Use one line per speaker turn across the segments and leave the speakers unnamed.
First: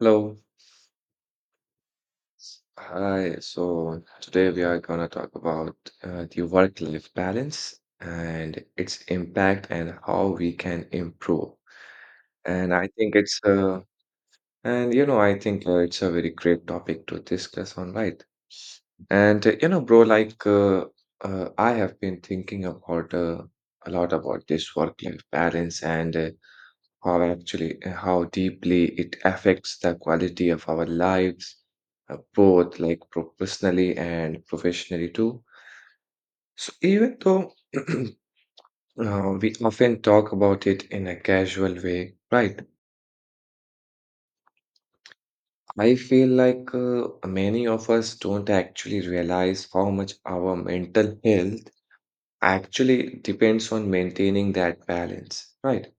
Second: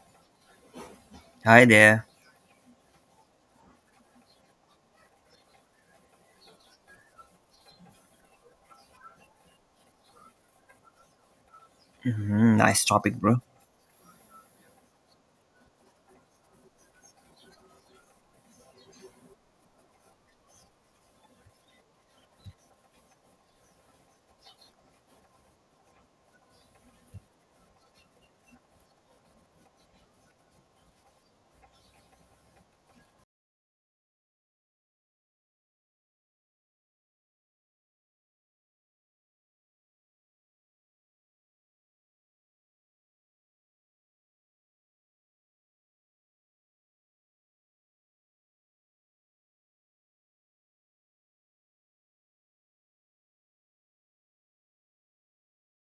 Hello.
Hi there.
Hi. So today we are gonna talk about the work-life balance and its impact and how we can improve.
Mhm,
And
nice
I
topic,
think
bro.
it's and you know I think It's a very great topic to discuss on, right? And bro, I have been thinking about a lot about this work-life balance and how deeply it affects the quality of our lives, both like professionally and professionally too. So even though we often talk about it in a casual way, right? I feel like many of us don't actually realize how much our mental health actually depends on maintaining that balance, right?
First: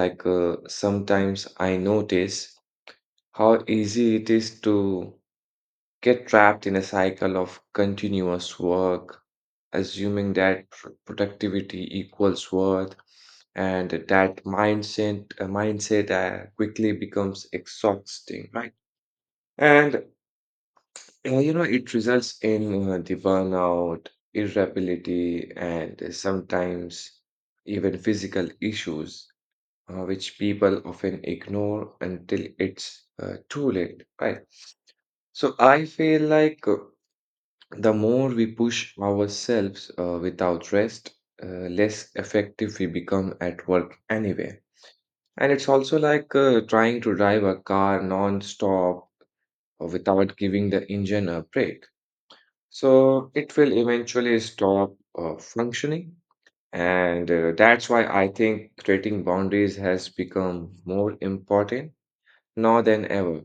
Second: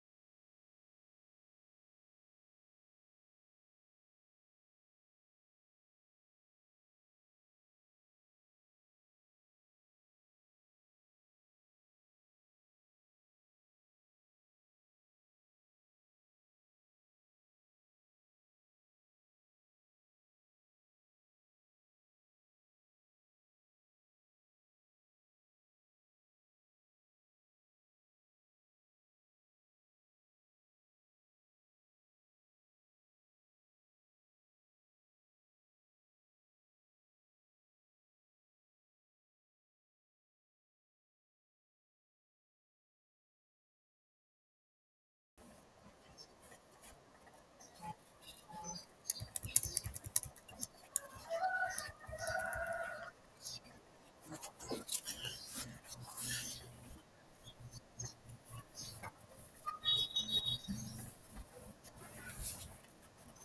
Like, sometimes I notice how easy it is to get trapped in a cycle of continuous work, assuming that productivity equals worth, and that mindset quickly becomes exhausting, right? And it results in the burnout, irritability, and sometimes even physical issues, which people often ignore until it's too late, right? So I feel like the more we push ourselves without rest, less effective we become at work anyway. And it's also like trying to drive a car non stop without giving the engine a break. So it will eventually stop functioning. And that's why I think creating boundaries has become more important now than ever,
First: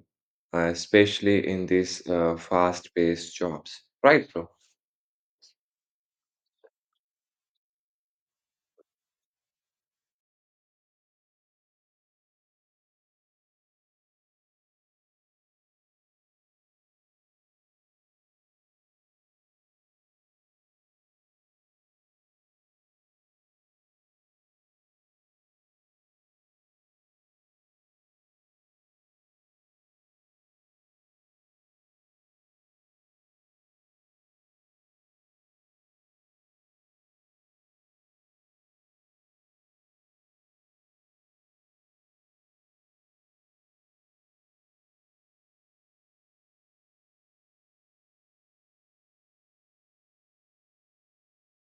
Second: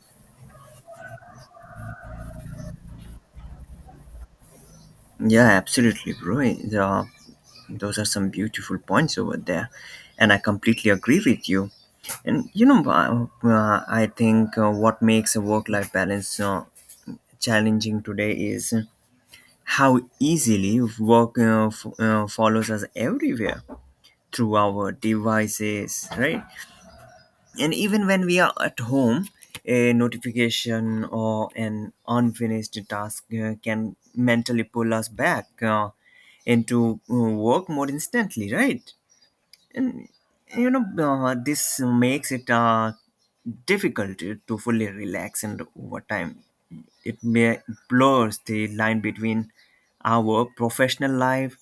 especially in these fast-paced jobs. Right, bro?
Yeah, absolutely, bro. Yeah, those are some beautiful points over there, and I completely agree with you. And I think what makes a work-life balance challenging today is how easily work follows us everywhere through our devices, right? And even when we are at home, a notification or an unfinished task can mentally pull us back into work more instantly, right? And this makes it difficult to fully relax, and over time, it may blurs the line between our professional life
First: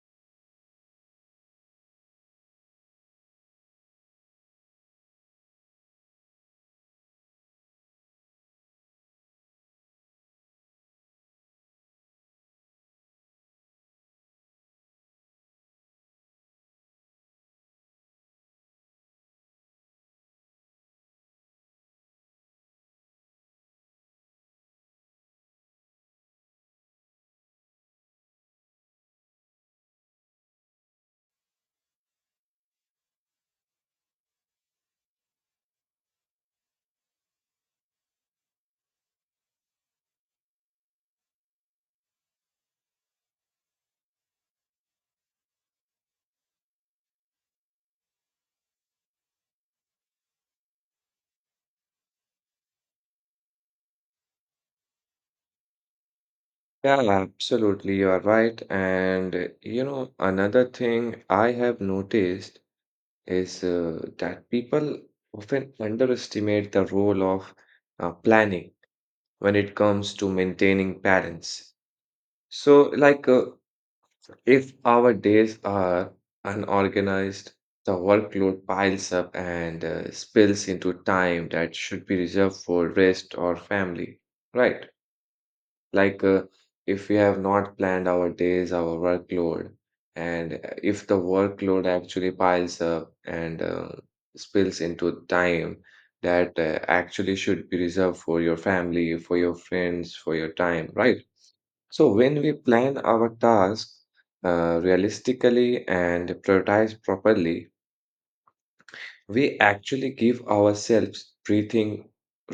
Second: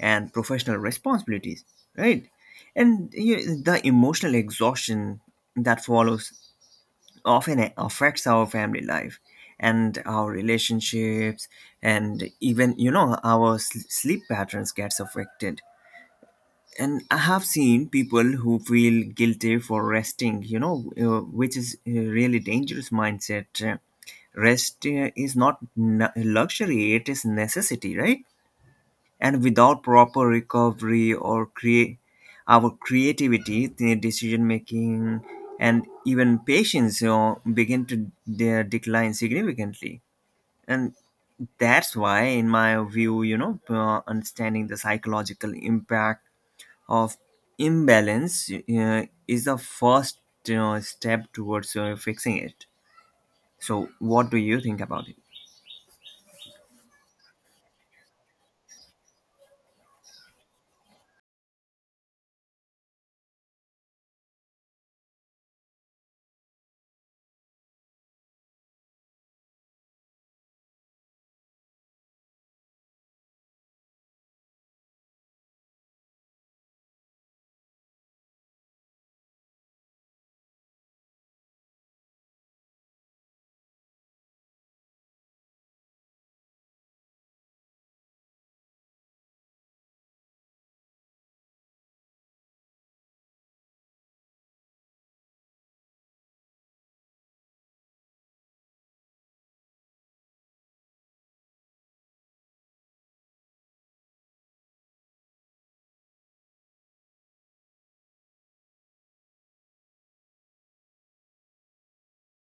and professional responsibilities, right? And you, the emotional exhaustion that follows often affects our family life and our relationships, and even our sleep patterns gets affected. And I have seen people who feel guilty for resting, which is a really dangerous mindset. Rest is not luxury, it is necessity, right? And without proper recovery or create our creativity, the decision making, and even patience, begin to decline significantly. And that's why, in my view, understanding the psychological impact of imbalance is the first step towards fixing it. So, what do you think about it?
Yeah, absolutely. You are right. And another thing I have noticed is that people often underestimate the role of planning when it comes to maintaining balance. So, if our days are unorganized, the workload piles up and spills into time that should be reserved for rest or family, right? Like, if we have not planned our days, our workload, and if the workload actually piles up and spills into time that actually should be reserved for your family, for your friends, for your time, right? So when we plan our tasks realistically and prioritize properly, we actually give ourselves breathing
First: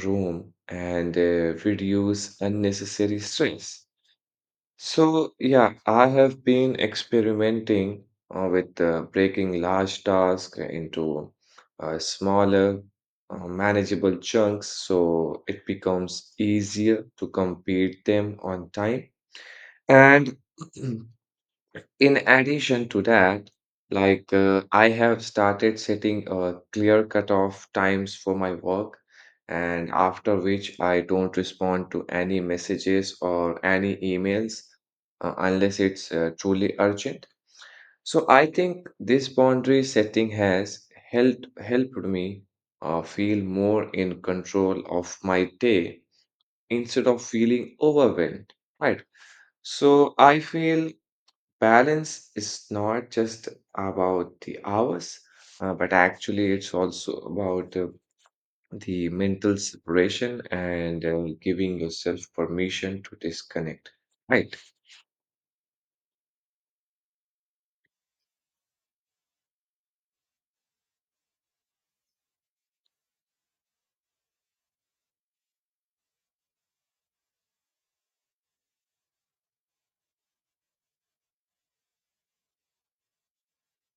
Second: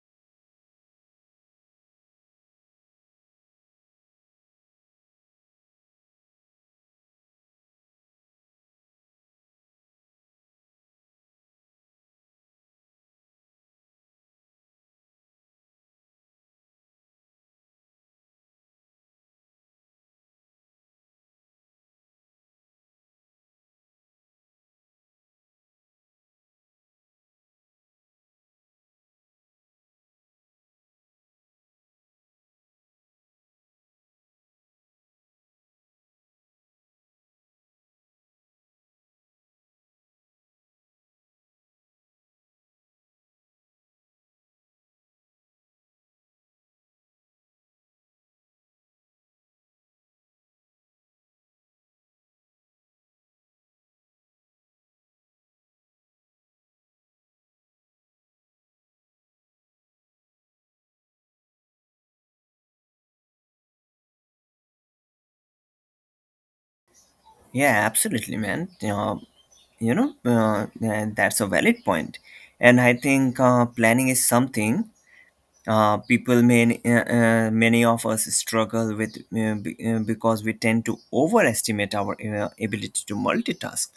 room and reduce unnecessary stress. So yeah, I have been experimenting with breaking large tasks into smaller, manageable chunks so it becomes easier to complete them on time. And in addition to that, like I have started setting clear cutoff times for my work, and after which I don't respond to any messages or any emails unless it's truly urgent. So I think this boundary setting has helped me feel more in control of my day instead of feeling overwhelmed, right? So I feel balance is not just about the hours, but actually, it's also about the mental separation and giving yourself permission to disconnect. Right.
Yeah, absolutely, man. That's a valid point. And I think planning is something people, many of us struggle with because we tend to overestimate our ability to multitask.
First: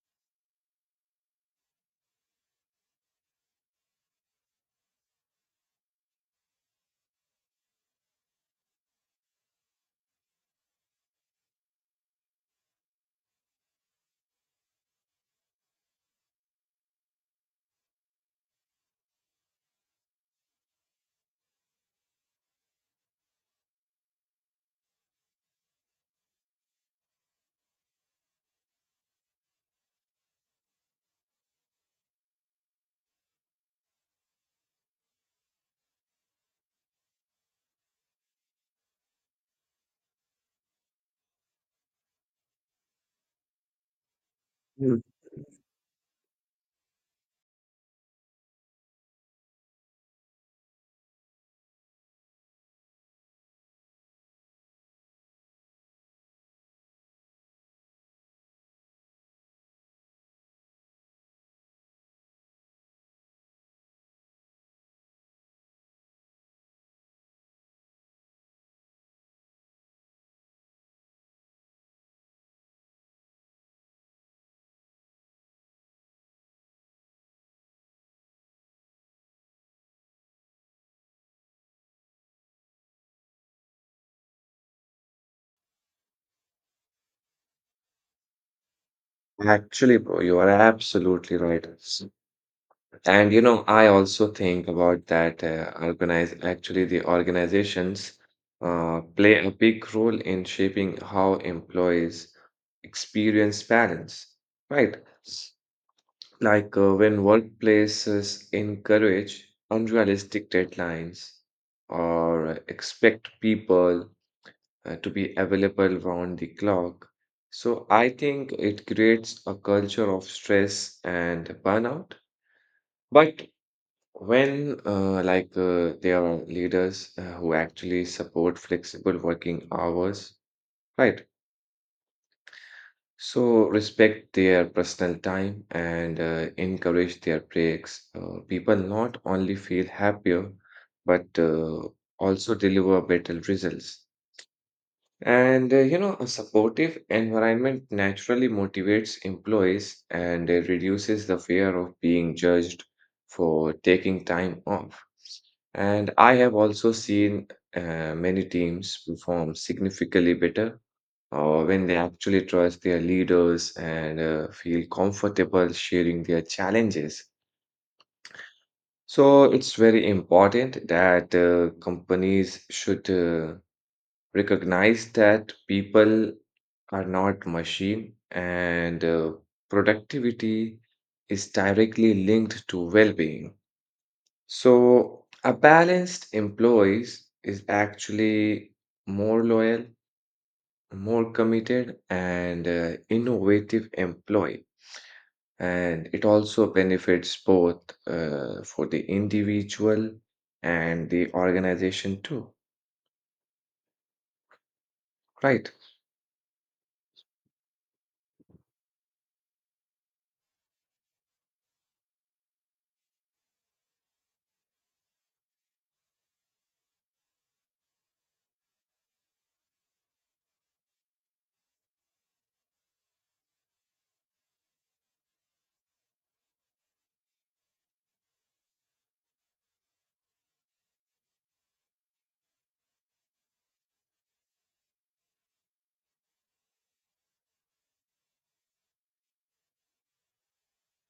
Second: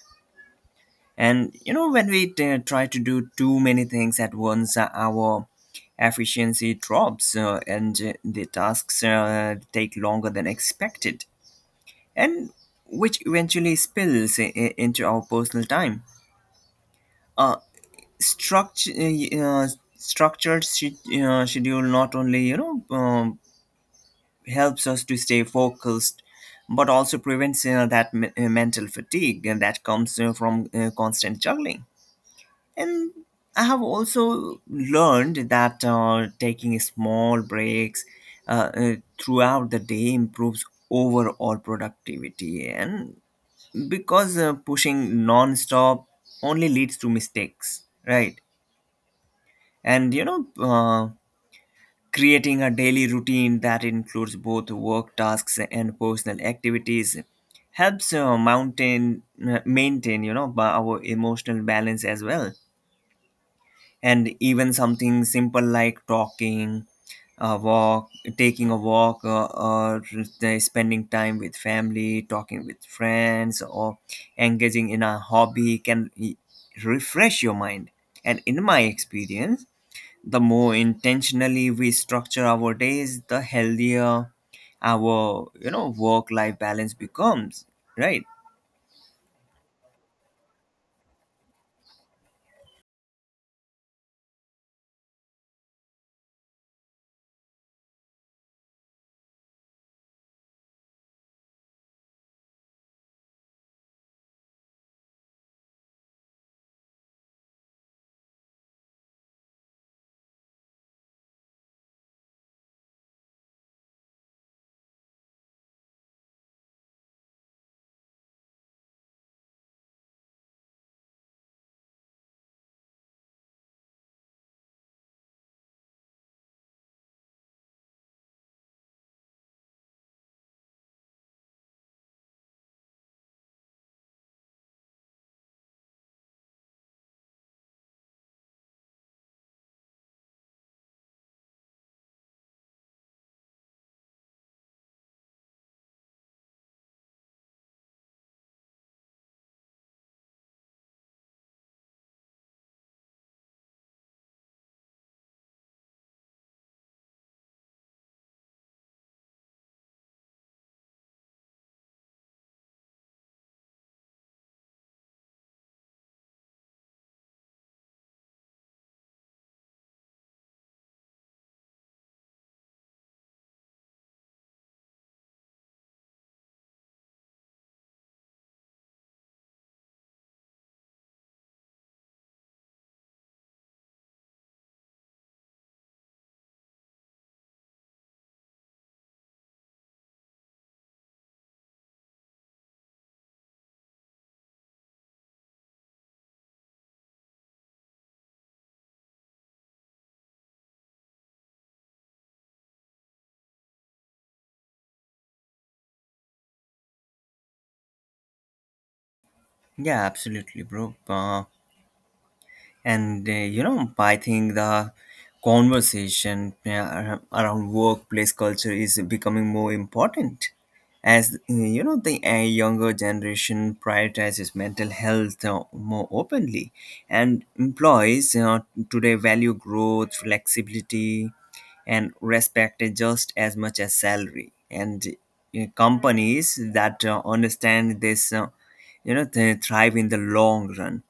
And when we try to do too many things at once, our efficiency drops and the tasks take longer than expected, and which eventually spills into our personal time. Uh, structure, uh, structured schedule not only helps us to stay focused, but also prevents that mental fatigue that comes from constant juggling. And I have also learned that taking small breaks uh, uh, throughout the day improves overall productivity. And because
Mm.
pushing non-stop only leads to mistakes, right? And creating a daily routine that includes both work tasks and personal activities helps mountain maintain our emotional balance as well, and even something simple like talking a walk taking a walk or the spending time with family, talking with friends, or engaging in a hobby can refresh your mind. And in my experience, the more intentionally we structure our days, the healthier our work life balance becomes, right?
Actually, bro, you are absolutely right. And you know, I also think about that organize actually the organizations play a big role in shaping how employees experience balance, right? Like, when workplaces encourage unrealistic deadlines or expect people to be available round the clock. So I think it creates a culture of stress and burnout. But when there are leaders who actually support flexible working hours, right? So respect their personal time and encourage their breaks. People not only feel happier, but also deliver better results. And a supportive environment naturally motivates employees and reduces the fear of being judged for taking time off. And I have also seen many teams perform significantly better or when they actually trust their leaders and feel comfortable sharing their challenges. So it's very important that companies should recognize that people are not machine and productivity is directly linked to well-being. So a balanced employees is actually more loyal, more committed, and innovative employee. And it also benefits both for the individual and the organization too, right?
Yeah, absolutely, bro. And I think the conversation around workplace culture is becoming more important, as the younger generation prioritizes mental health more openly. And employees today value growth, flexibility, and respect it just as much as salary. And companies that understand this they thrive in the long run.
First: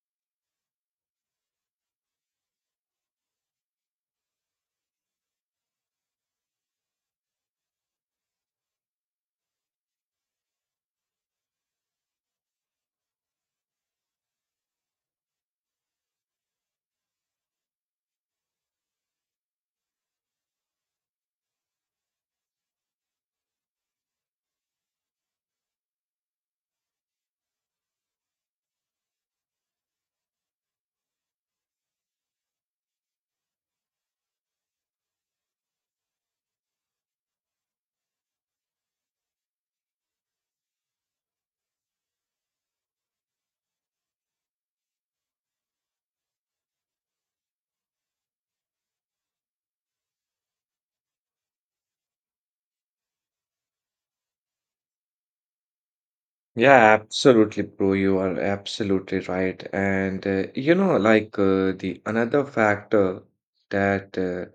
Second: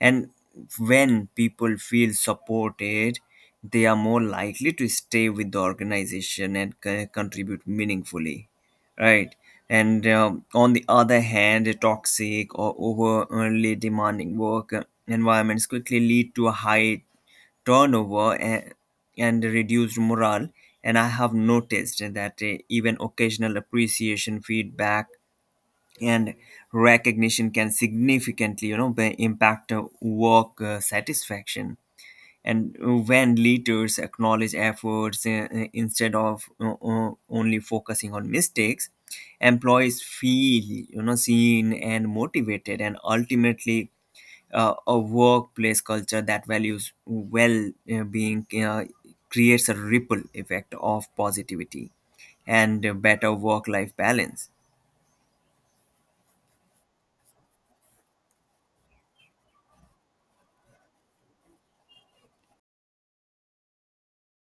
And when people feel supported, they are more likely to stay with the organization and contribute meaningfully, right? And on the other hand, a toxic or overly demanding work environments quickly lead to a high turnover and reduced morale. And I have noticed that even occasional appreciation, feedback, and recognition can significantly impact work satisfaction. And when leaders acknowledge efforts, instead of only focusing on mistakes, employees feel seen and motivated. And ultimately, a workplace culture that values well being creates a ripple effect of positivity and better work life balance.
Yeah, absolutely, bro. You are absolutely right. And the another factor that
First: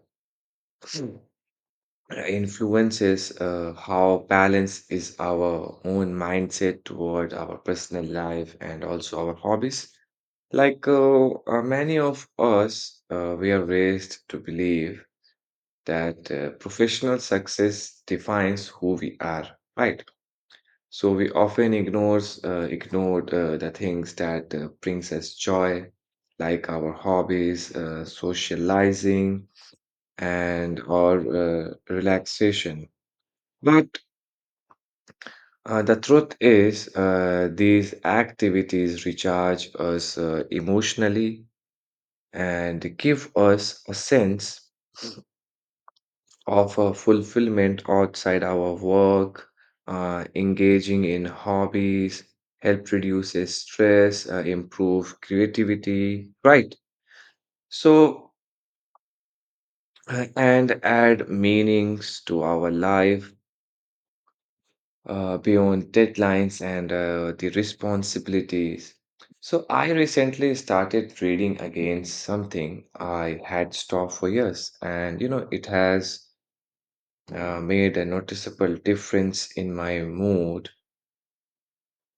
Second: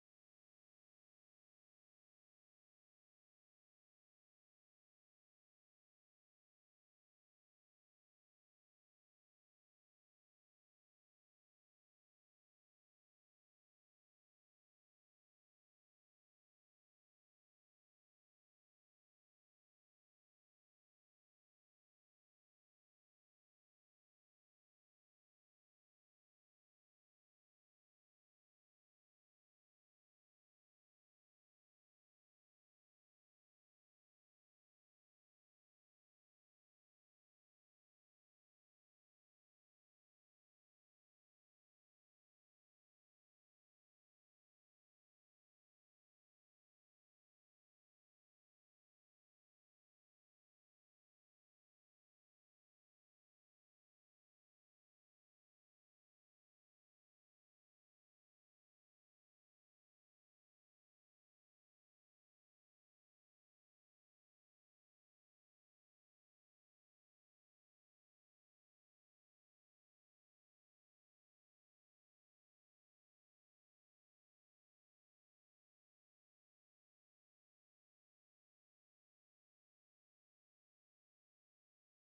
influences how balanced is our own mindset toward our personal life and also our hobbies. Like, many of us, we are raised to believe that professional success defines who we are, right? So we often ignores ignored the things that brings us joy, like our hobbies, socializing and or relaxation. But the truth is, these activities recharge us emotionally and give us a sense of fulfillment outside our work. Engaging in hobbies help reduce stress, improve creativity, right? So, and add meanings to our life beyond deadlines and the responsibilities. So, I recently started reading again, something I had stopped for years, and you know, it has made a noticeable difference in my mood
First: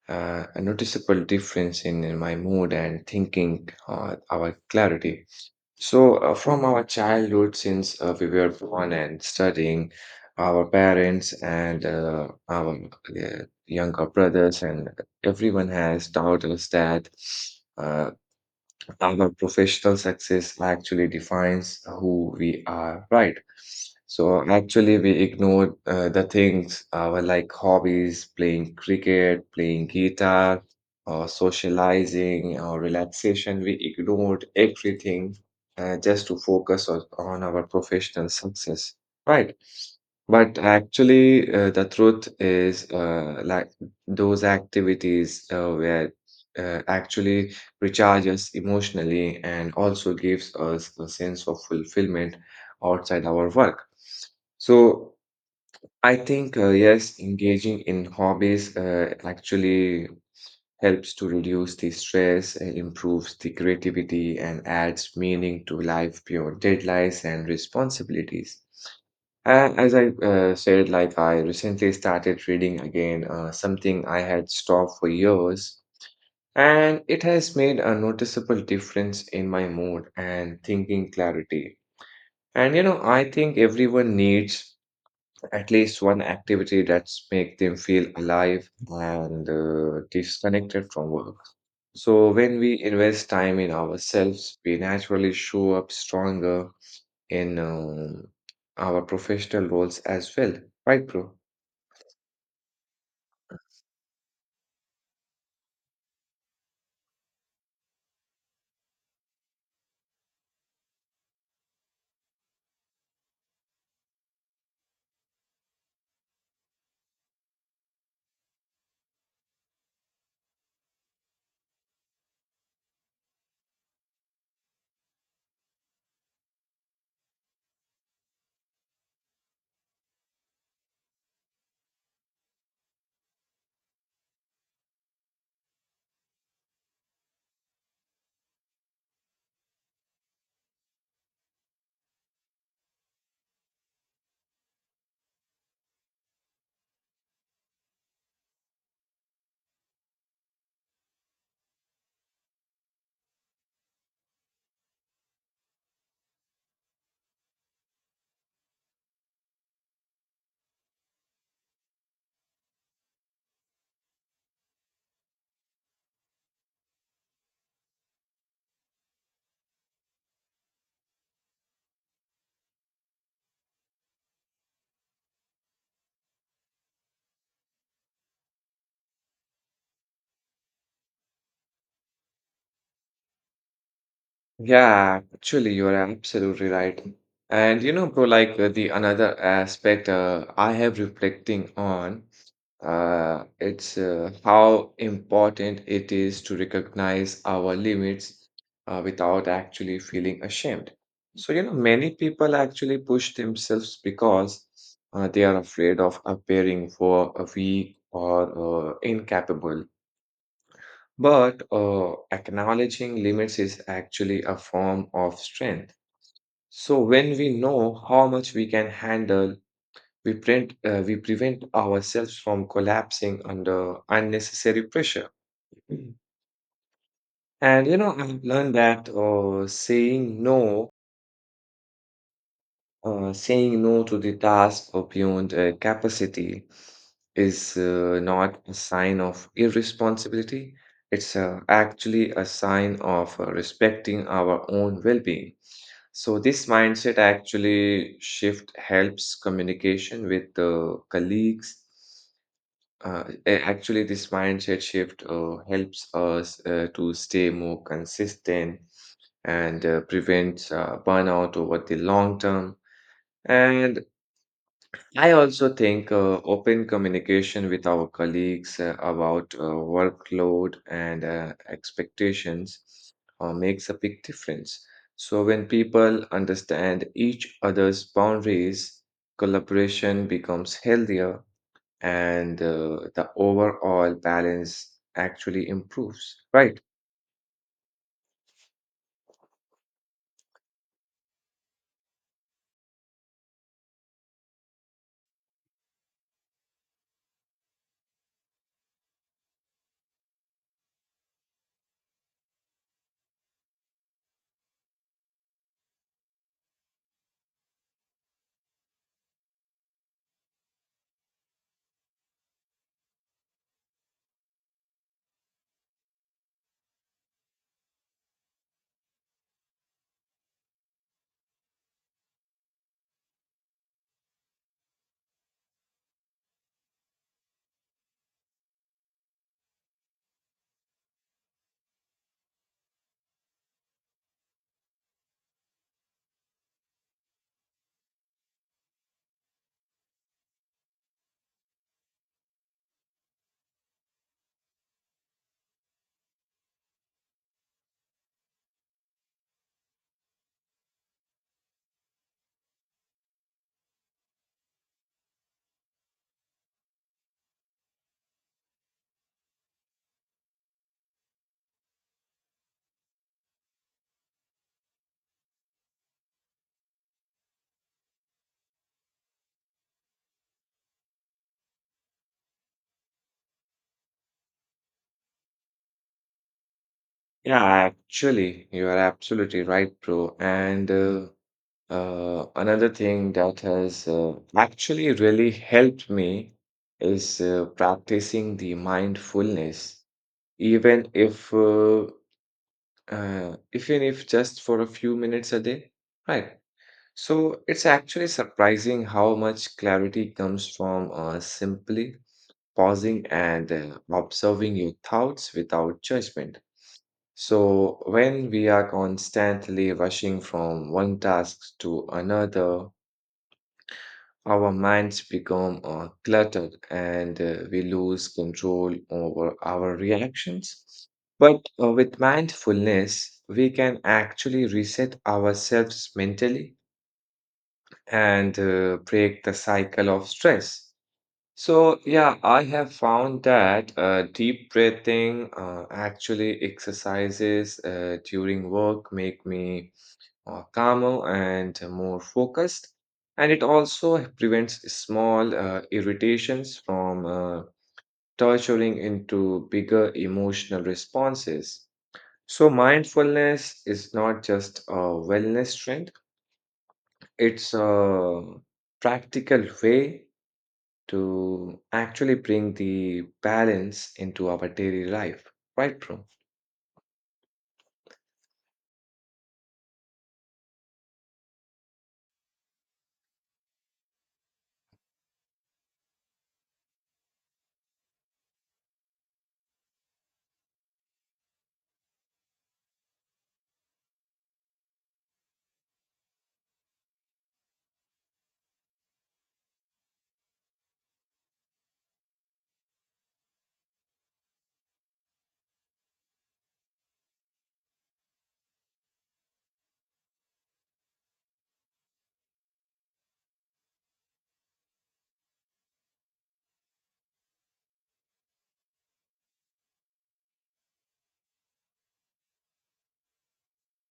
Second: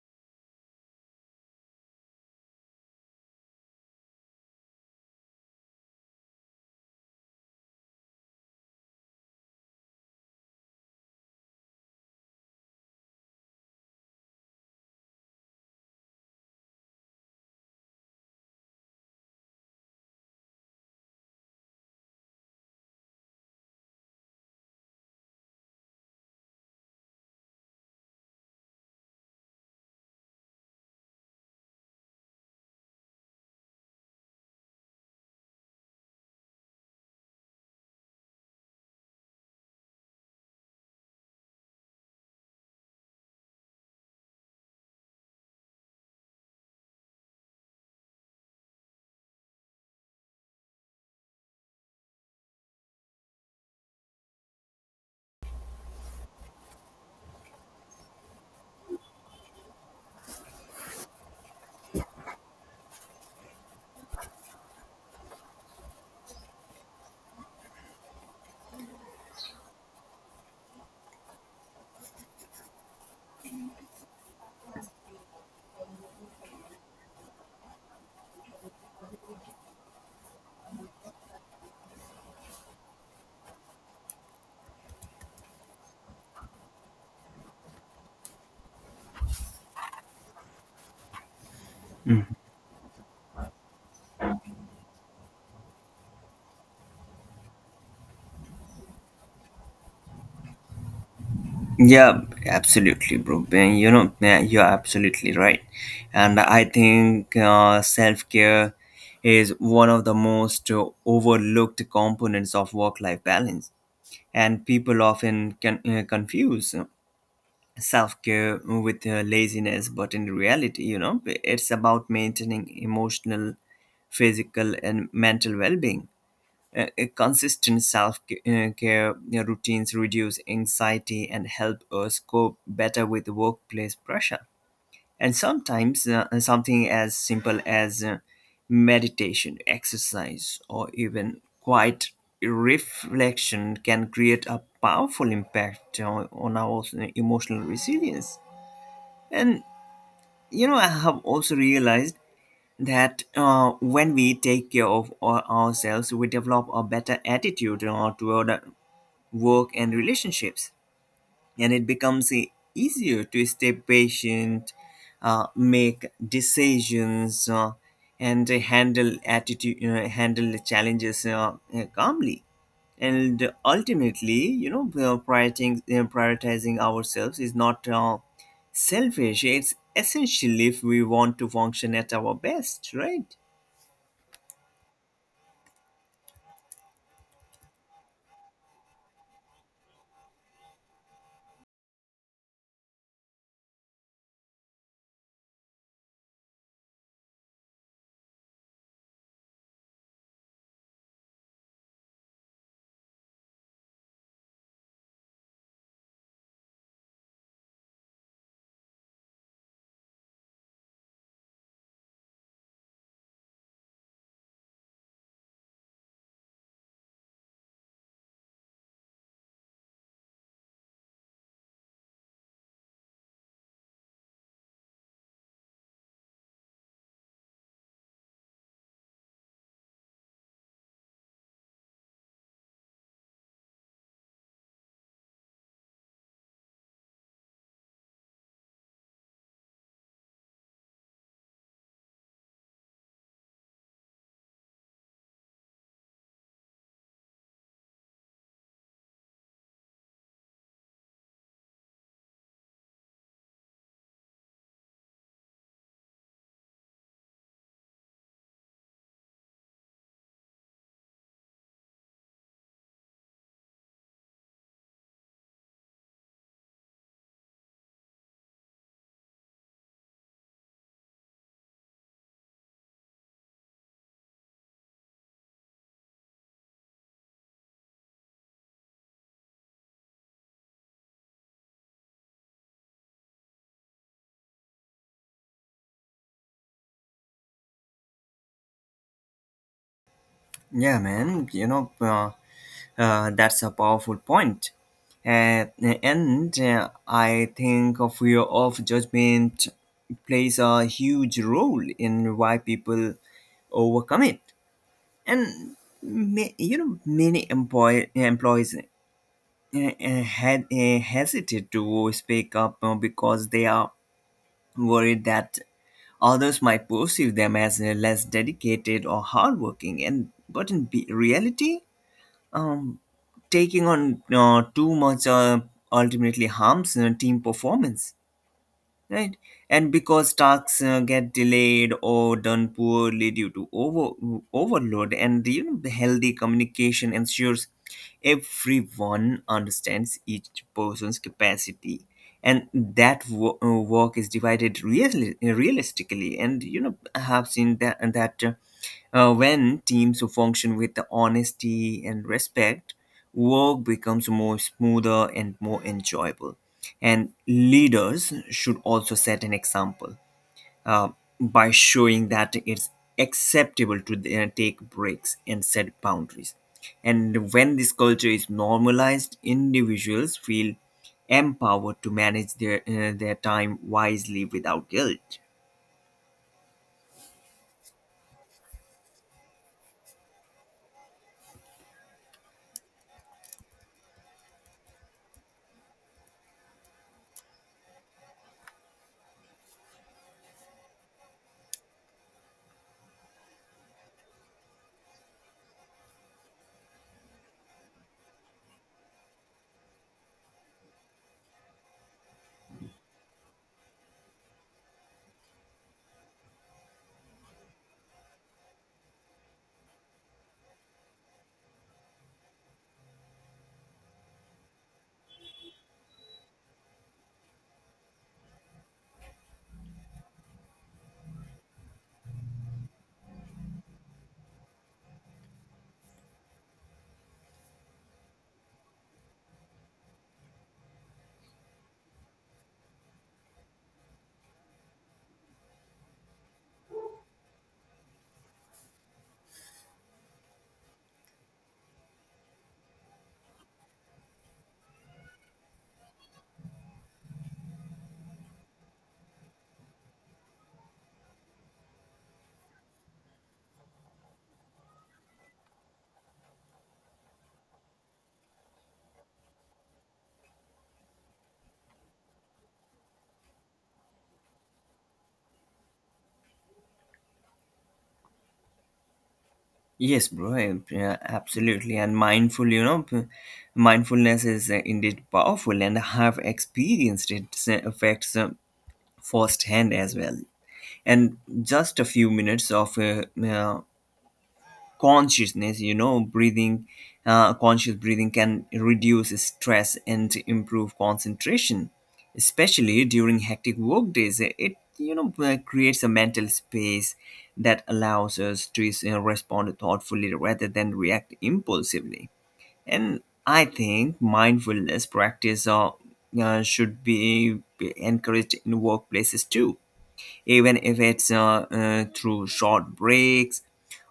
uh, a noticeable difference in my mood and thinking, our clarity. So, from our childhood, since we were born and studying, our parents and our younger brothers and everyone has taught us that. Uh, our professional success actually defines who we are, right? So actually, we ignore the things our like hobbies, playing cricket, playing guitar, or socializing or relaxation. We ignored everything just to focus on our professional success, right? But actually, the truth is, those activities were actually recharges emotionally and also gives us a sense of fulfillment outside our work. So I think, yes, engaging in hobbies actually helps to reduce the stress, improves the creativity, and adds meaning to life beyond deadlines and responsibilities. As I said, like I recently started reading again, something I had stopped for years. And it has made a noticeable difference in my mood and thinking clarity. And you know, I think everyone needs at least one activity that's make them feel alive and disconnected from work. So when we invest time in ourselves, we naturally show up stronger in our professional roles as well. Right, bro?
Yeah, absolutely, bro. You know, man, you're absolutely right. And I think self care is one of the most overlooked components of work life balance. And people often can confuse self care with laziness, but in reality, it's about maintaining emotional, physical, and mental well being. Consistent self-care routines reduce anxiety and help us cope better with workplace pressure. And sometimes something as simple as meditation, exercise, or even quiet reflection can create a powerful impact on our emotional resilience. And I have also realized that when we take care of ourselves, we develop a better attitude toward work and relationships, and it becomes easier to stay patient, make decisions, and handle the challenges calmly. And ultimately, prioritizing ourselves is not selfish. It's essential if we want to function at our best, right?
Yeah, actually, you're absolutely right. And you know, bro, the another aspect I have reflecting on, it's how important it is to recognize our limits without actually feeling ashamed. So, you know, many people actually push themselves because they are afraid of appearing for a weak or incapable. But acknowledging limits is actually a form of strength. So when we know how much we can handle, we prevent ourselves from collapsing under unnecessary pressure. Mhm. And you know, I've learned that saying no, saying no to the task or beyond capacity is not a sign of irresponsibility. It's actually a sign of respecting our own well-being. So this mindset actually shift helps communication with colleagues. Actually, this mindset shift helps us to stay more consistent and prevents burnout over the long term. And I also think open communication with our colleagues about workload and expectations makes a big difference. So, when people understand each other's boundaries, collaboration becomes healthier and the overall balance actually improves. Right.
Yeah, man. That's a powerful point. At the end, I think of fear of judgment plays a huge role in why people overcome it. And many employees had hesitate to speak up because they are worried that others might perceive them as less dedicated or hardworking. And but in reality. Um, Taking on too much ultimately harms team performance, right? And because tasks get delayed or done poorly due to overload. And the healthy communication ensures everyone understands each person's capacity, and that work is divided realistically. And I have seen that, and that when teams function with the honesty and respect, work becomes more smoother and more enjoyable. And leaders should also set an example uh, by showing that it's acceptable to take breaks and set boundaries. And when this culture is normalized, individuals feel empowered to manage their time wisely without guilt.
Yeah, actually, you are absolutely right, bro. And another thing that has actually really helped me is practicing the mindfulness, even if uh, even if just for a few minutes a day, right? So it's actually surprising how much clarity comes from simply pausing and observing your thoughts without judgment. So when we are constantly rushing from one task to another, our minds become cluttered and we lose control over our reactions. But with mindfulness, we can actually reset ourselves mentally and break the cycle of stress. So, yeah, I have found that deep breathing, actually exercises during work make me calmer and more focused. And it also prevents small irritations from torturing into bigger emotional responses. So, mindfulness is not just a wellness trend, it's a practical way to actually bring the balance into our daily life. Right, bro?
Yes, bro, yeah, absolutely. And mindfulness is indeed powerful, and I have experienced its effects firsthand as well. And just a few minutes of consciousness you know breathing conscious breathing can reduce stress and improve concentration, especially during hectic work days. It creates a mental space that allows us to you respond thoughtfully rather than react impulsively. And I think mindfulness practice should be encouraged in workplaces too, even if it's through short breaks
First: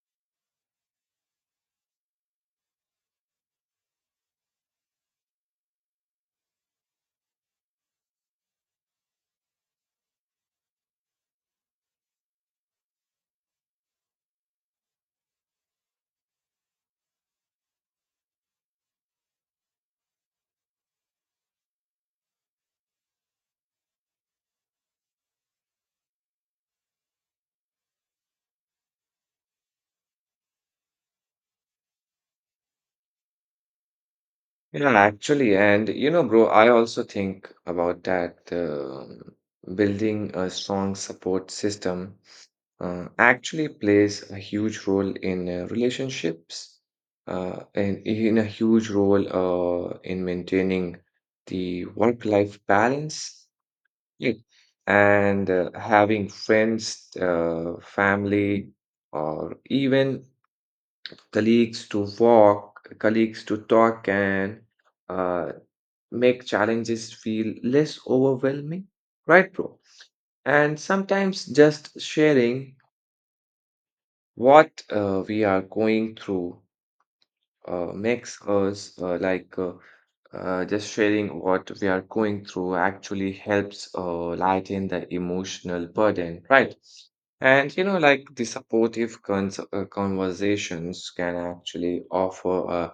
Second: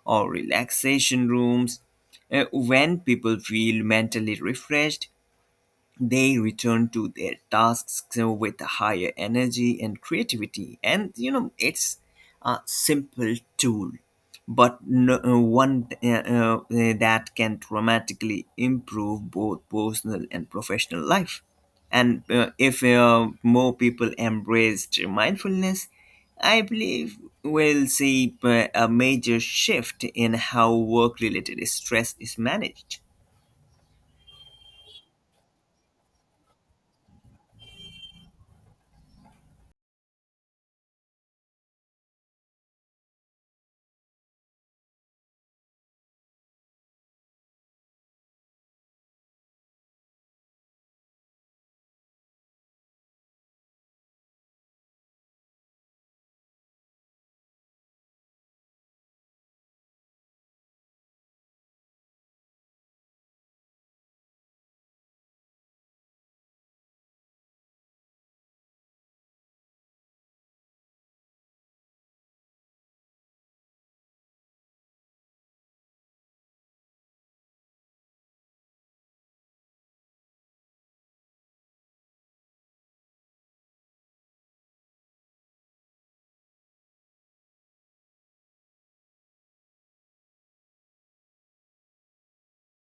or relaxation rooms. When people feel mentally refreshed, they return to their tasks so with a higher energy and creativity. And it's a simple tool, but no, one that can dramatically improve both personal and professional life. And if more people embraced mindfulness, I believe we'll see a major shift in how work related stress is managed.
Yeah, actually, and you know, bro, I also think about that building a strong support system actually plays a huge role in relationships, and in a huge role in maintaining the work-life balance, yeah. And having friends, family, or even colleagues to walk, colleagues to talk and. Uh, Make challenges feel less overwhelming, right, bro? And sometimes just sharing what we are going through makes us like just sharing what we are going through actually helps lighten the emotional burden, right? And like the supportive cons conversations can actually offer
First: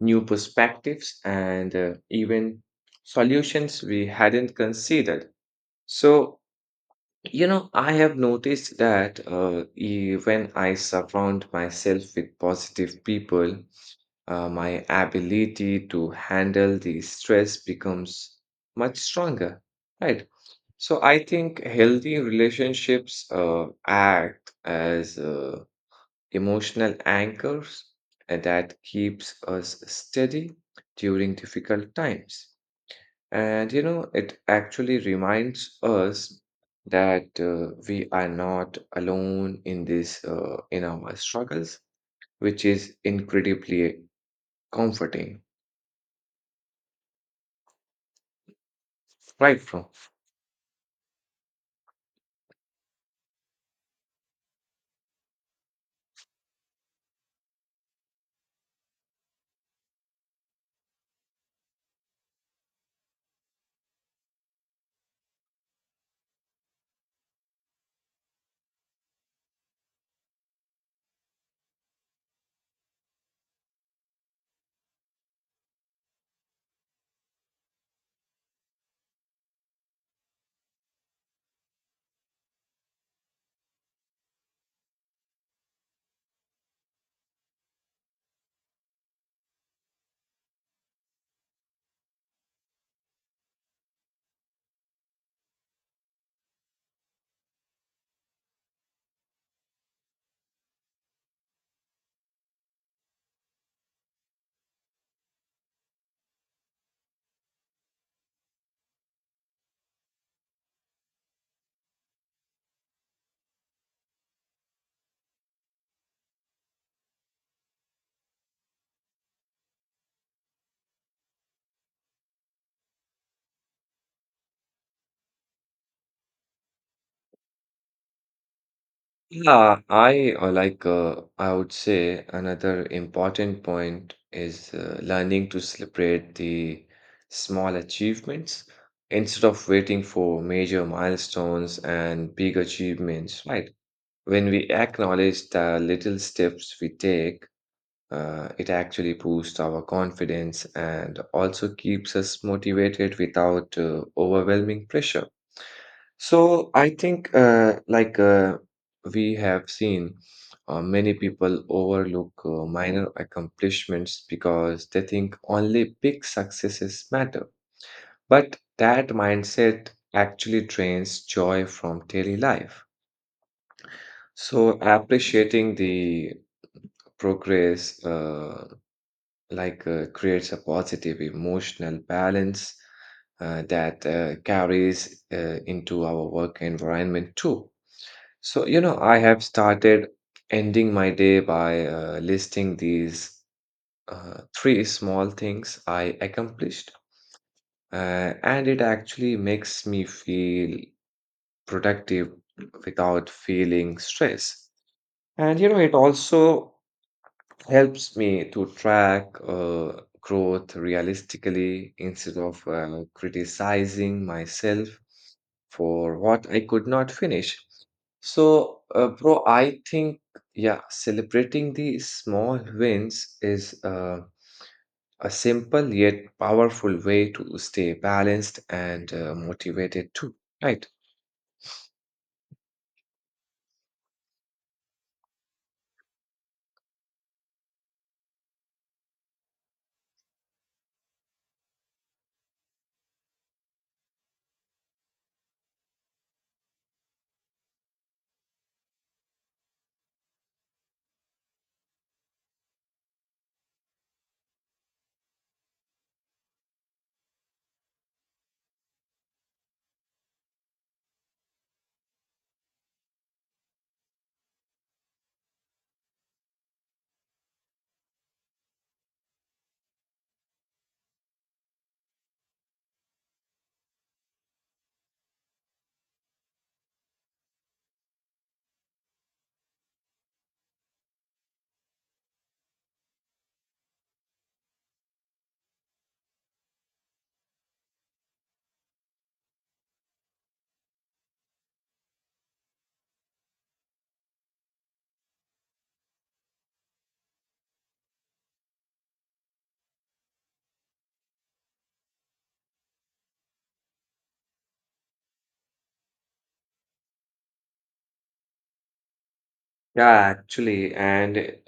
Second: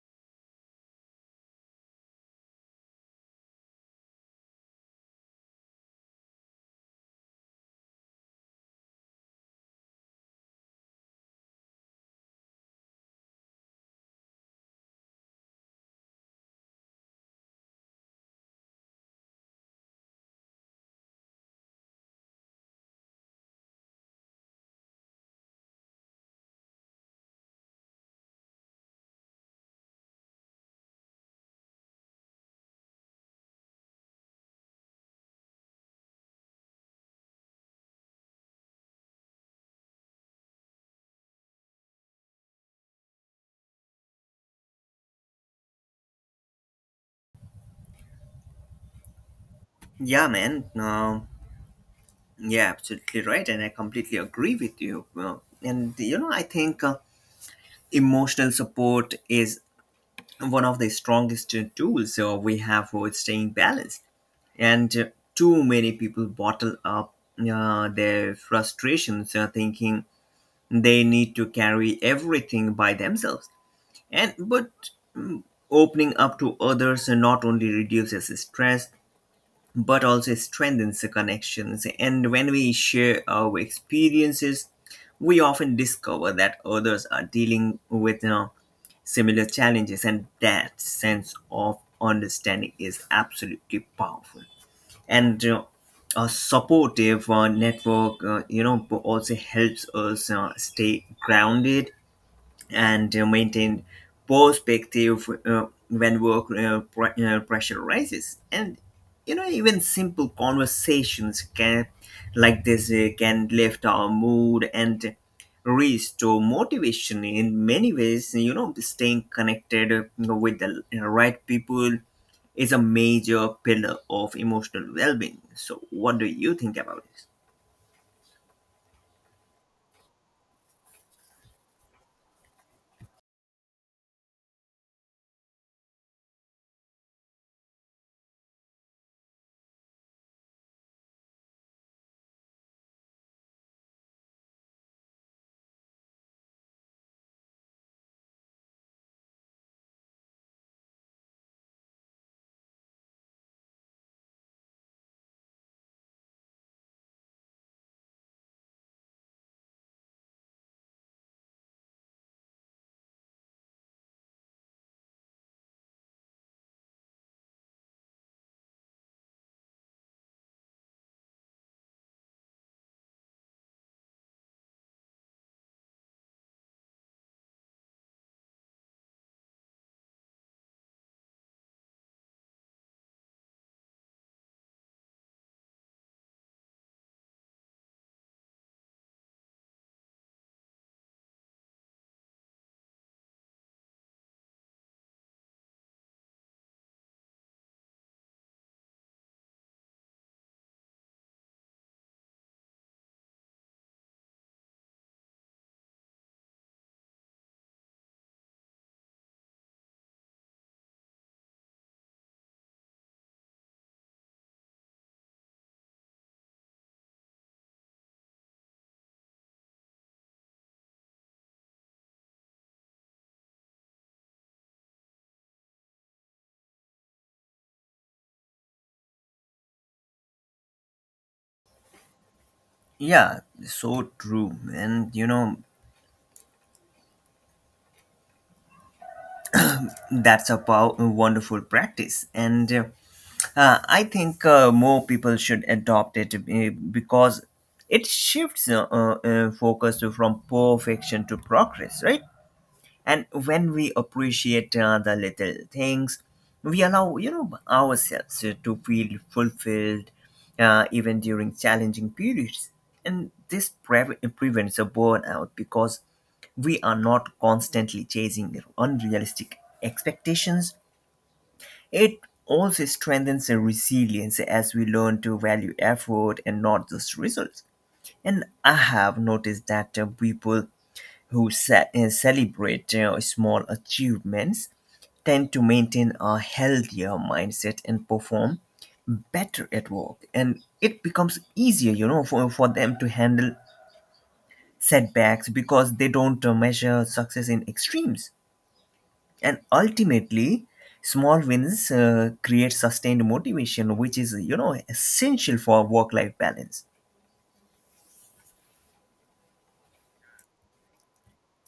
new perspectives and even solutions we hadn't considered. So, I have noticed that when I surround myself with positive people, my ability to handle the stress becomes much stronger, right? So I think healthy relationships act as emotional anchors and that keeps us steady during difficult times. And it actually reminds us that we are not alone in this, in our struggles, which is incredibly comforting. Right, bro?
yeah man Um Yeah, absolutely right, and I completely agree with you. I think emotional support is one of the strongest tools we have for staying balanced. And too many people bottle up their frustrations, thinking they need to carry everything by themselves. And but opening up to others not only reduces stress but also strengthens the connections. And when we share our experiences, we often discover that others are dealing with, similar challenges, and that sense of understanding is absolutely powerful. And a supportive network, also helps us stay grounded and maintain perspective when work pressure rises. And even simple conversations can like this can lift our mood and restore motivation. In many ways, staying connected with the right people is a major pillar of emotional well-being. So what do you think about this?
Yeah, I would say another important point is learning to celebrate the small achievements instead of waiting for major milestones and big achievements, right? When we acknowledge the little steps we take, it actually boosts our confidence and also keeps us motivated without overwhelming pressure. So I think, we have seen, many people overlook minor accomplishments because they think only big successes matter. But that mindset actually drains joy from daily life. So appreciating the progress creates a positive emotional balance that carries into our work environment too. So, I have started ending my day by listing these three small things I accomplished, and it actually makes me feel productive without feeling stress. And, it also helps me to track growth realistically instead of criticizing myself for what I could not finish. So, bro, I think, yeah, celebrating the small wins is a simple yet powerful way to stay balanced and motivated too, right?
Yeah, so true. And that's a wonderful practice. And I think more people should adopt it because it shifts focus from perfection to progress, right? And when we appreciate the little things, we allow ourselves to feel fulfilled, even during challenging periods. And this prevents a burnout because we are not constantly chasing unrealistic expectations. It also strengthens our resilience as we learn to value effort and not just results. And I have noticed that people who celebrate small achievements tend to maintain a healthier mindset and perform better at work. And it becomes easier, for them to handle setbacks because they don't measure success in extremes. And ultimately, small wins create sustained motivation, which is essential for work life balance.
Yeah, actually, and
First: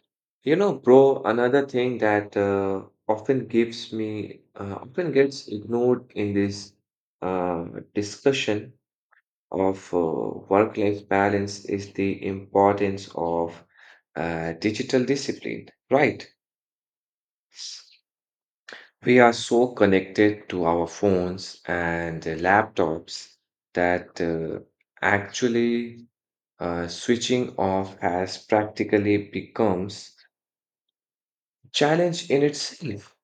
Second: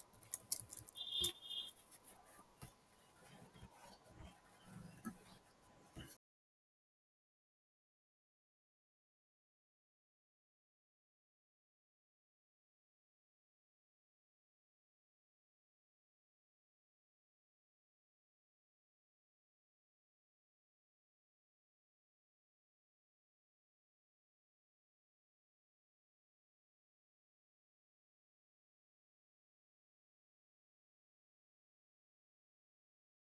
bro, another thing that often gives me often gets ignored in this uh, discussion of work-life balance is the importance of digital discipline, right? We are so connected to our phones and laptops that actually switching off has practically becomes challenge in itself.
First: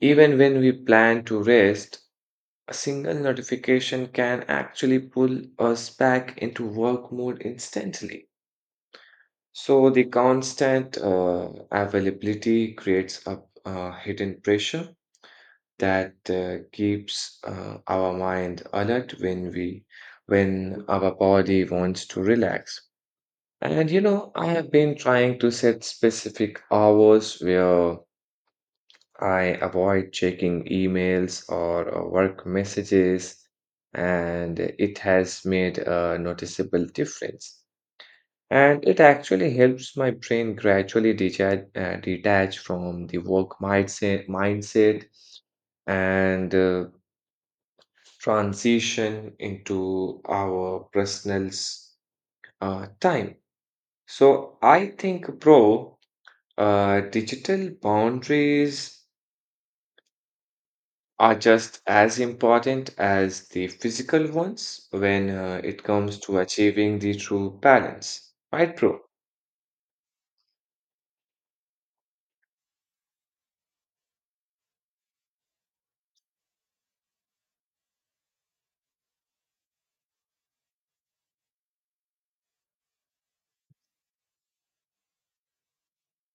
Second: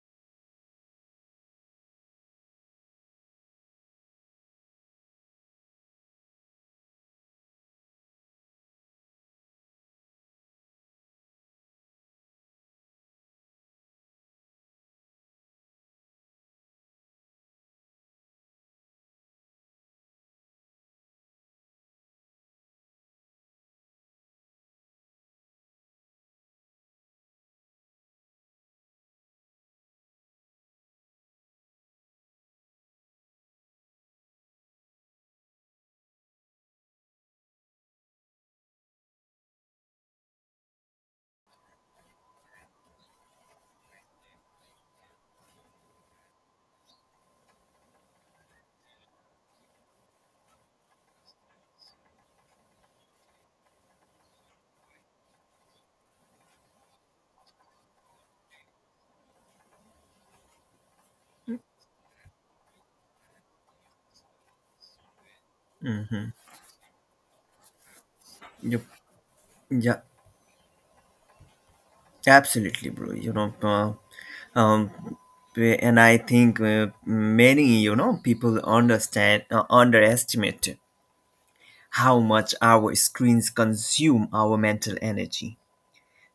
Even when we plan to rest, a single notification can actually pull us back into work mode instantly. So, the constant availability creates a hidden pressure that keeps our mind alert when we when our body wants to relax. And I have been trying to set specific hours where I avoid checking emails or work messages, and it has made a noticeable difference. And it actually helps my brain gradually detach from the work mindset and transition into our personal time. So I think, bro, digital boundaries are just as important as the physical ones when it comes to achieving the true balance. Right,
Yep.
bro?
Yeah, absolutely, bro. You know, um, and I think many, people underestimate how much our screens consume our mental energy.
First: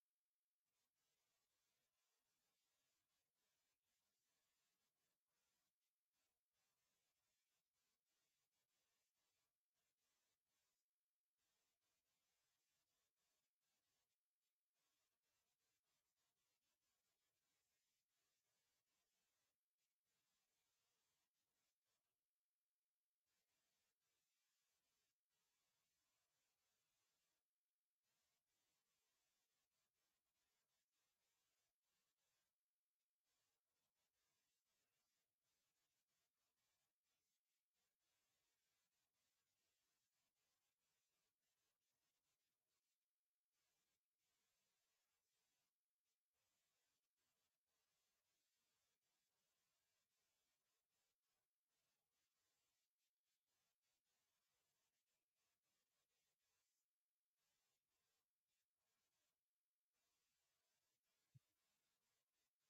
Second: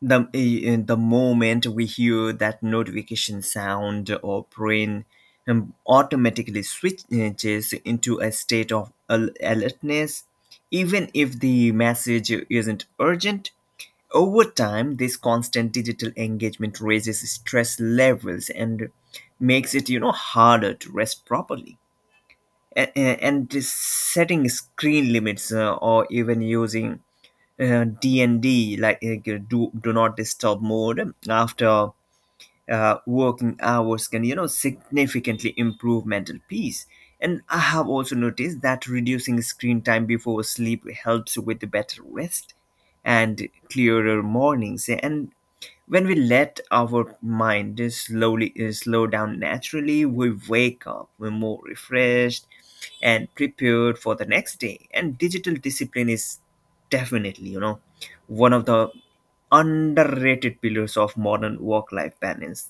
The moment we hear that notification sound, our brain automatically switches into a state of alertness, even if the message isn't urgent. Over time, this constant digital engagement raises stress levels and makes it harder to rest properly. And setting screen limits, or even using D&D, like do not disturb mode after working hours can significantly improve mental peace. And I have also noticed that reducing screen time before sleep helps with better rest and clearer mornings. And when we let our mind just slowly slow down naturally, we wake up we're more refreshed and prepared for the next day. And digital discipline is definitely, one of the underrated pillars of modern work life balance.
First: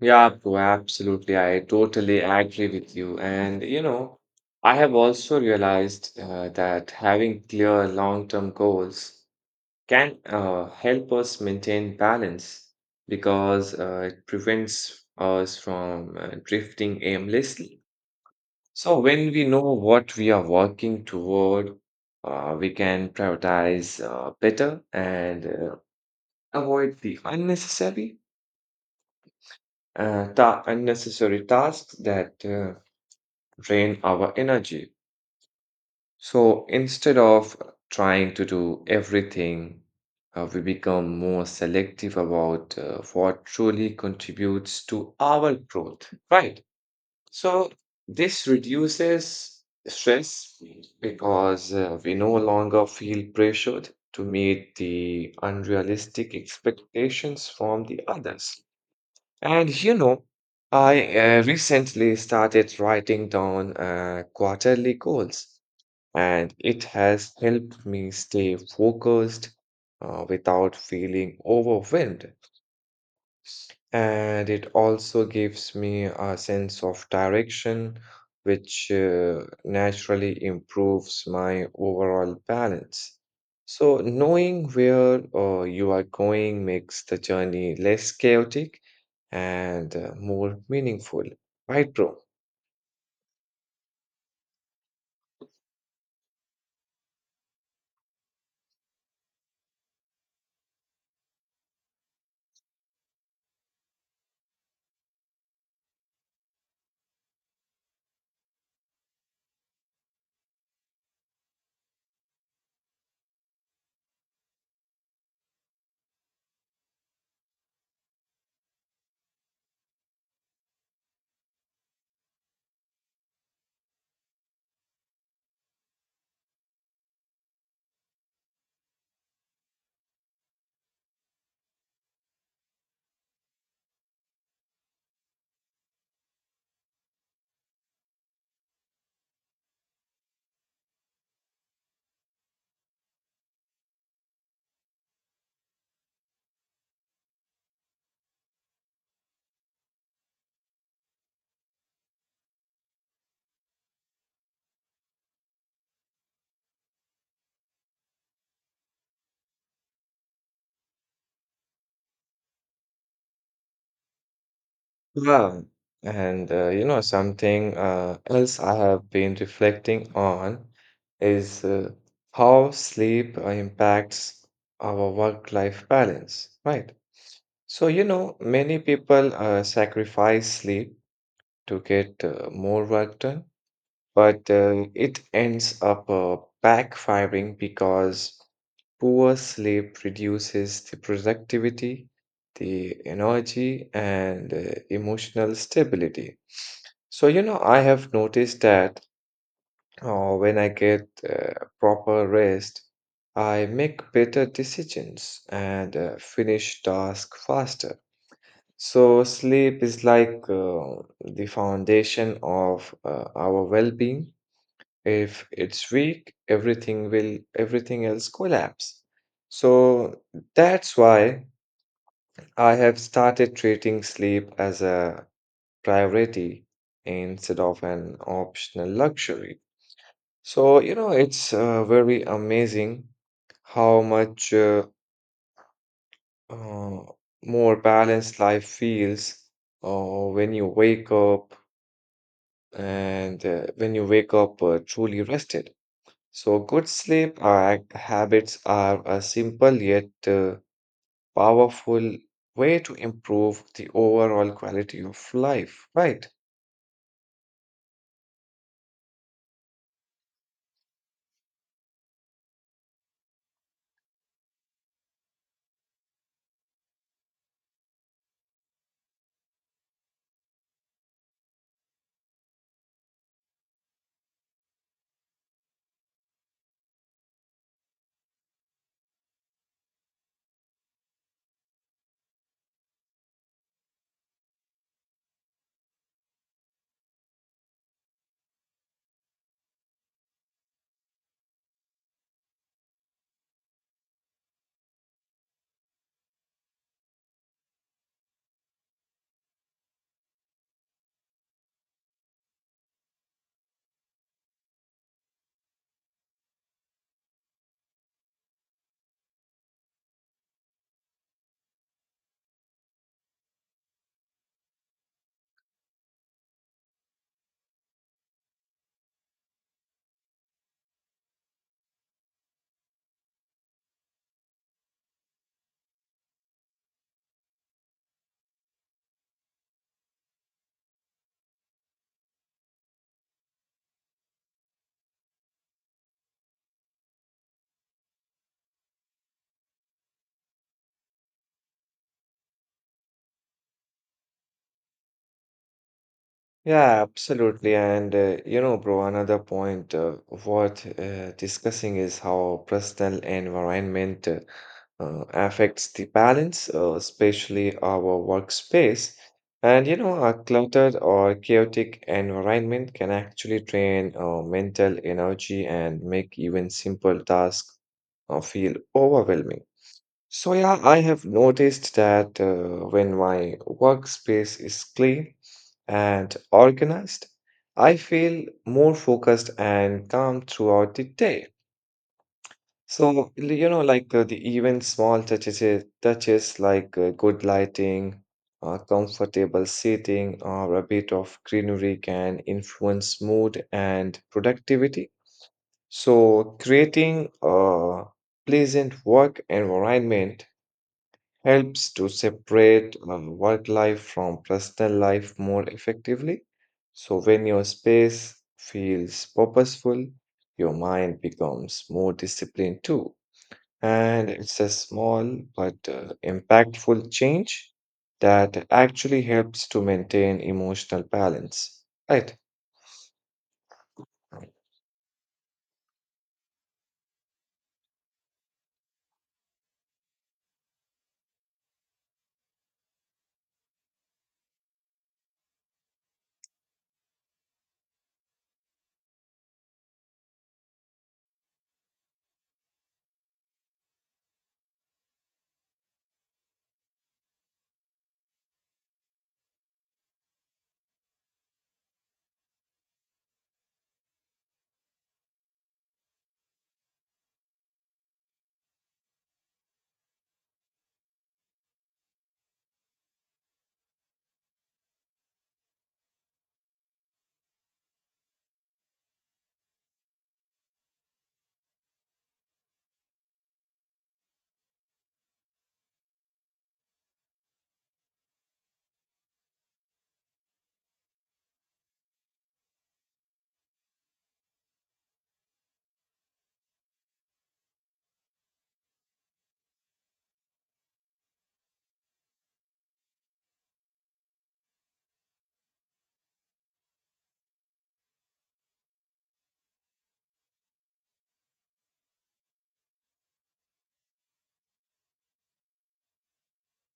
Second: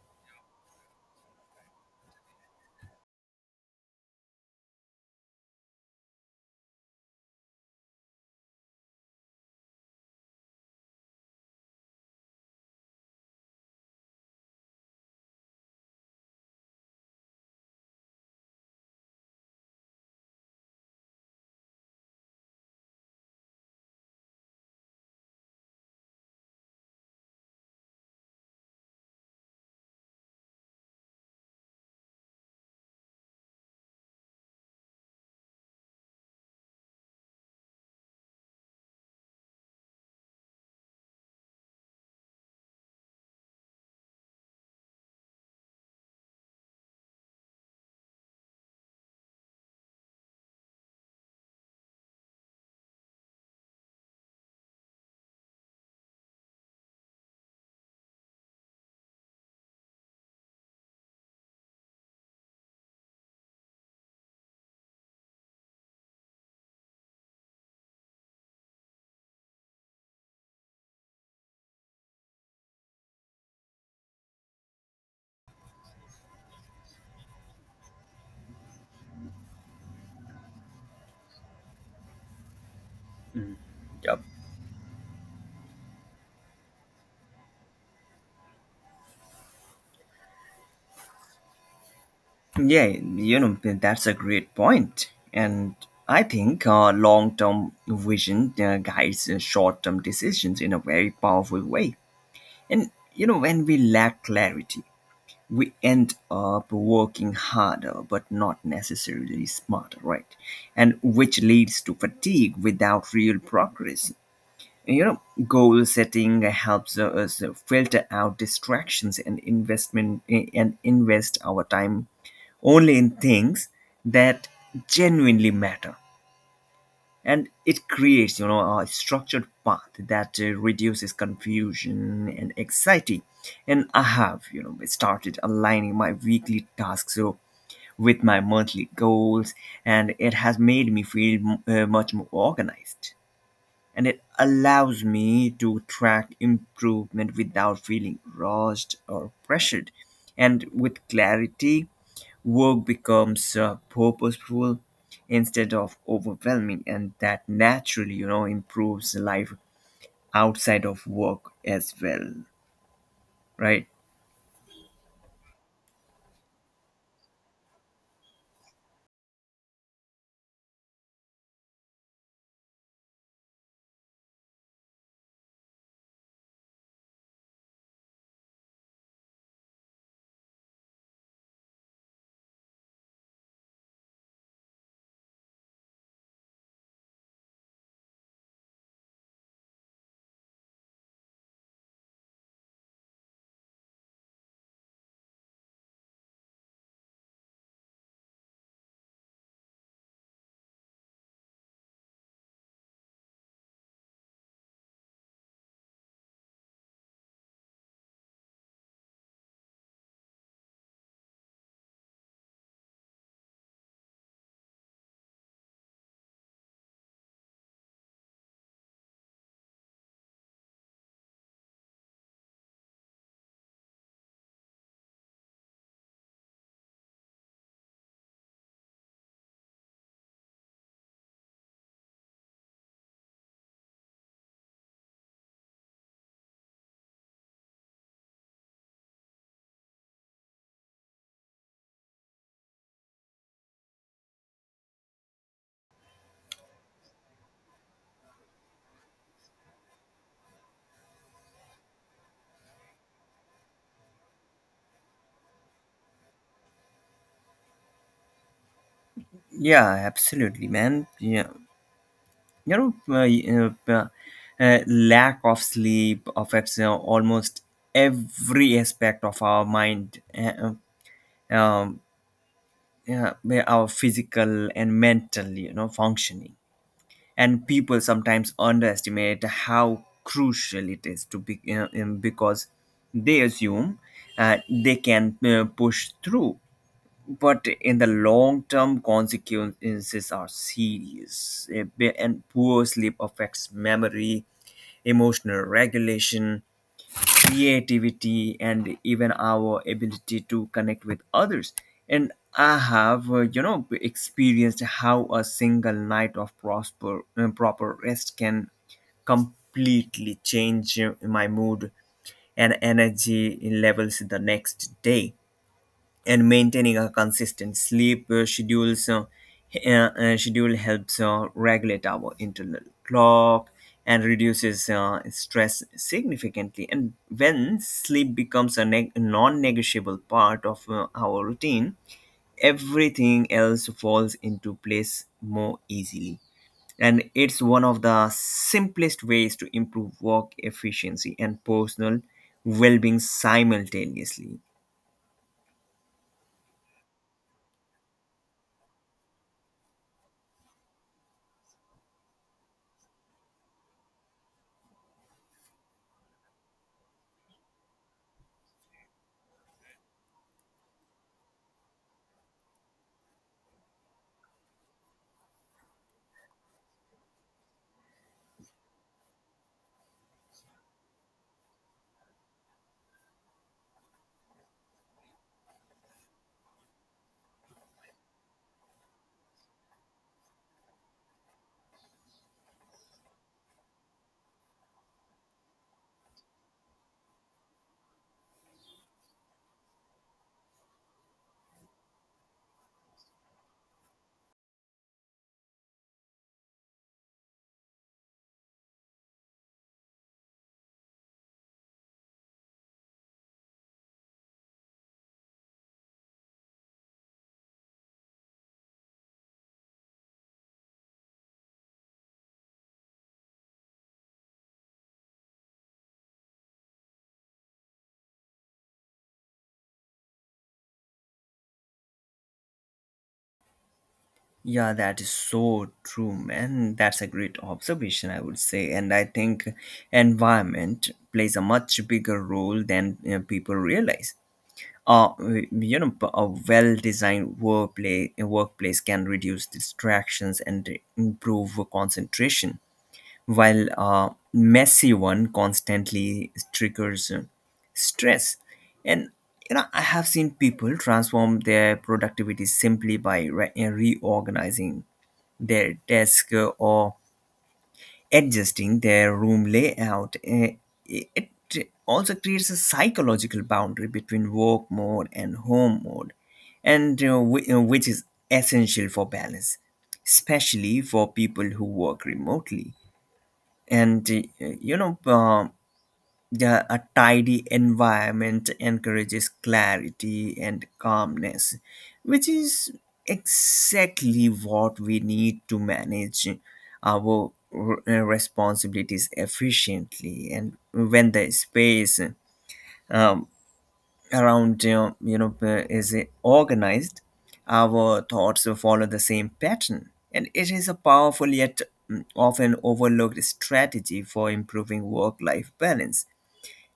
Yeah, bro, absolutely. I totally agree with you. And, I have also realized that having clear long-term goals can help us maintain balance because it prevents us from drifting aimlessly. So when we know what we are working toward, we can prioritize better and avoid the unnecessary unnecessary tasks that drain our energy. So instead of trying to do everything, we become more selective about what truly contributes to our growth, right? So this reduces stress because we no longer feel pressured to meet the unrealistic expectations from the others. And I recently started writing down quarterly goals, and it has helped me stay focused without feeling overwhelmed. And it also gives me a sense of direction, which naturally improves my overall balance. So,
Yep.
knowing where you are going makes the journey less chaotic and more meaningful, right, bro?
Yeah, you know, that's a great point. And I think long-term vision guides short-term decisions in a very powerful way. And you know, when we lack clarity, we end up working harder but not necessarily smarter, right? And which leads to fatigue without real progress. You know, goal setting helps us filter out distractions and invest our time only in things that genuinely matter. And it creates, you know, a structured path that reduces confusion and anxiety. And I have, you know, started aligning my weekly tasks so with my monthly goals, and it has made me feel much more organized, and it allows me to track improvement without feeling rushed or pressured. And with clarity, work becomes purposeful instead of overwhelming, and that naturally, you know, improves life outside of work as well, right?
Yeah, and something else I have been reflecting on is how sleep impacts our work-life balance, right? So, many people sacrifice sleep to get more work done, but it ends up backfiring because poor sleep reduces the productivity, the energy, and emotional stability. So, I have noticed that when I get proper rest, I make better decisions and finish tasks faster. So, sleep is like the foundation of our well being. If it's weak, everything will, everything else collapse. So that's why I have started treating sleep as a priority instead of an optional luxury. So, it's very amazing how much uh, more balanced life feels uh, when you wake up when you wake up truly rested. So, good sleep act habits are a simple yet powerful way to improve the overall quality of life, right?
Yeah, absolutely, man. Yeah, you know, lack of sleep affects almost every aspect of our mind. Um, yeah, may our physical and mental, you know, functioning. And people sometimes underestimate how crucial it is to be, because they assume they can push through, but in the long term consequences are serious. And poor sleep affects memory, emotional regulation, creativity, and even our ability to connect with others. And I have, you know, experienced how a single night of prosper proper rest can completely change my mood and energy levels the next day. And maintaining a consistent sleep schedules schedule helps regulate our internal clock and reduces stress significantly. And when sleep becomes a neg non-negotiable part of our routine, everything else falls into place more easily. And it's one of the simplest ways to improve work efficiency and personal well-being simultaneously.
Yeah, absolutely. And bro, another point worth discussing is how personal environment affects the balance, especially our workspace. And a cluttered or chaotic environment can actually drain mental energy and make even simple tasks feel overwhelming. So, yeah, I have noticed that when my workspace is clean and organized, I feel more focused and calm throughout the day. So, the even small touches like good lighting, comfortable seating, or a bit of greenery can influence mood and productivity. So, creating a pleasant work environment helps to separate work life from personal life more effectively. So, when your space feels purposeful, your mind becomes more disciplined too. And it's a small but impactful change that actually helps to maintain emotional balance. Right.
Yeah, that is so true, man. That's a great observation, I would say. And I think environment plays a much bigger role than, you know, people realize. Uh, you know, a well-designed workplace workplace can reduce distractions and improve concentration, while a messy one constantly triggers stress. And you know, I have seen people transform their productivity simply by reorganizing their desk, or adjusting their room layout. It also creates a psychological boundary between work mode and home mode, and which is essential for balance, especially for people who work remotely. And you know, yeah, a tidy environment encourages clarity and calmness, which is exactly what we need to manage our responsibilities efficiently. And when the space, um, around, is organized, our thoughts will follow the same pattern. And it is a powerful yet, often overlooked strategy for improving work life balance.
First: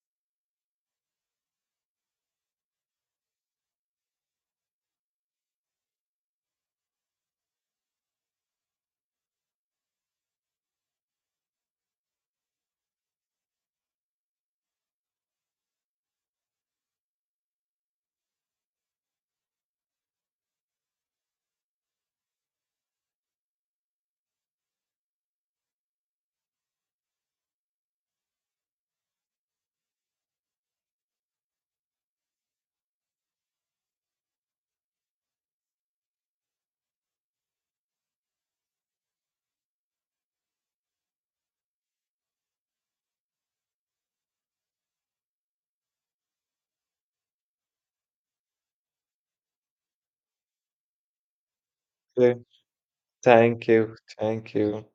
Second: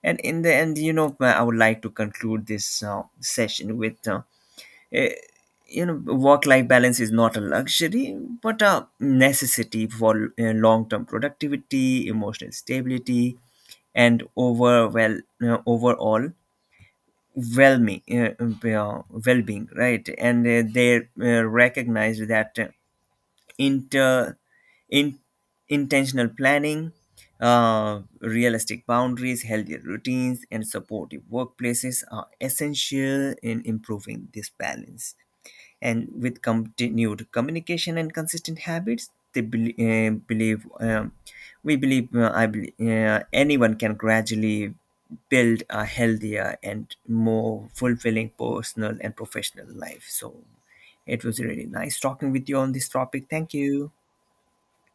And in the end, you know, I would like to conclude this session with, eh, you know, work-life balance is not a luxury, but a necessity for long-term productivity, emotional stability, and overall well-being, right? And they recognize that inter in, intentional planning, realistic boundaries, healthy routines and supportive workplaces are essential in improving this balance. And with continued communication and consistent habits, they bel believe we believe I believe anyone can gradually build a healthier and more fulfilling personal and professional life. So it was really nice talking
Okay.
with you on this topic. Thank
Thank
you.
you. Thank you.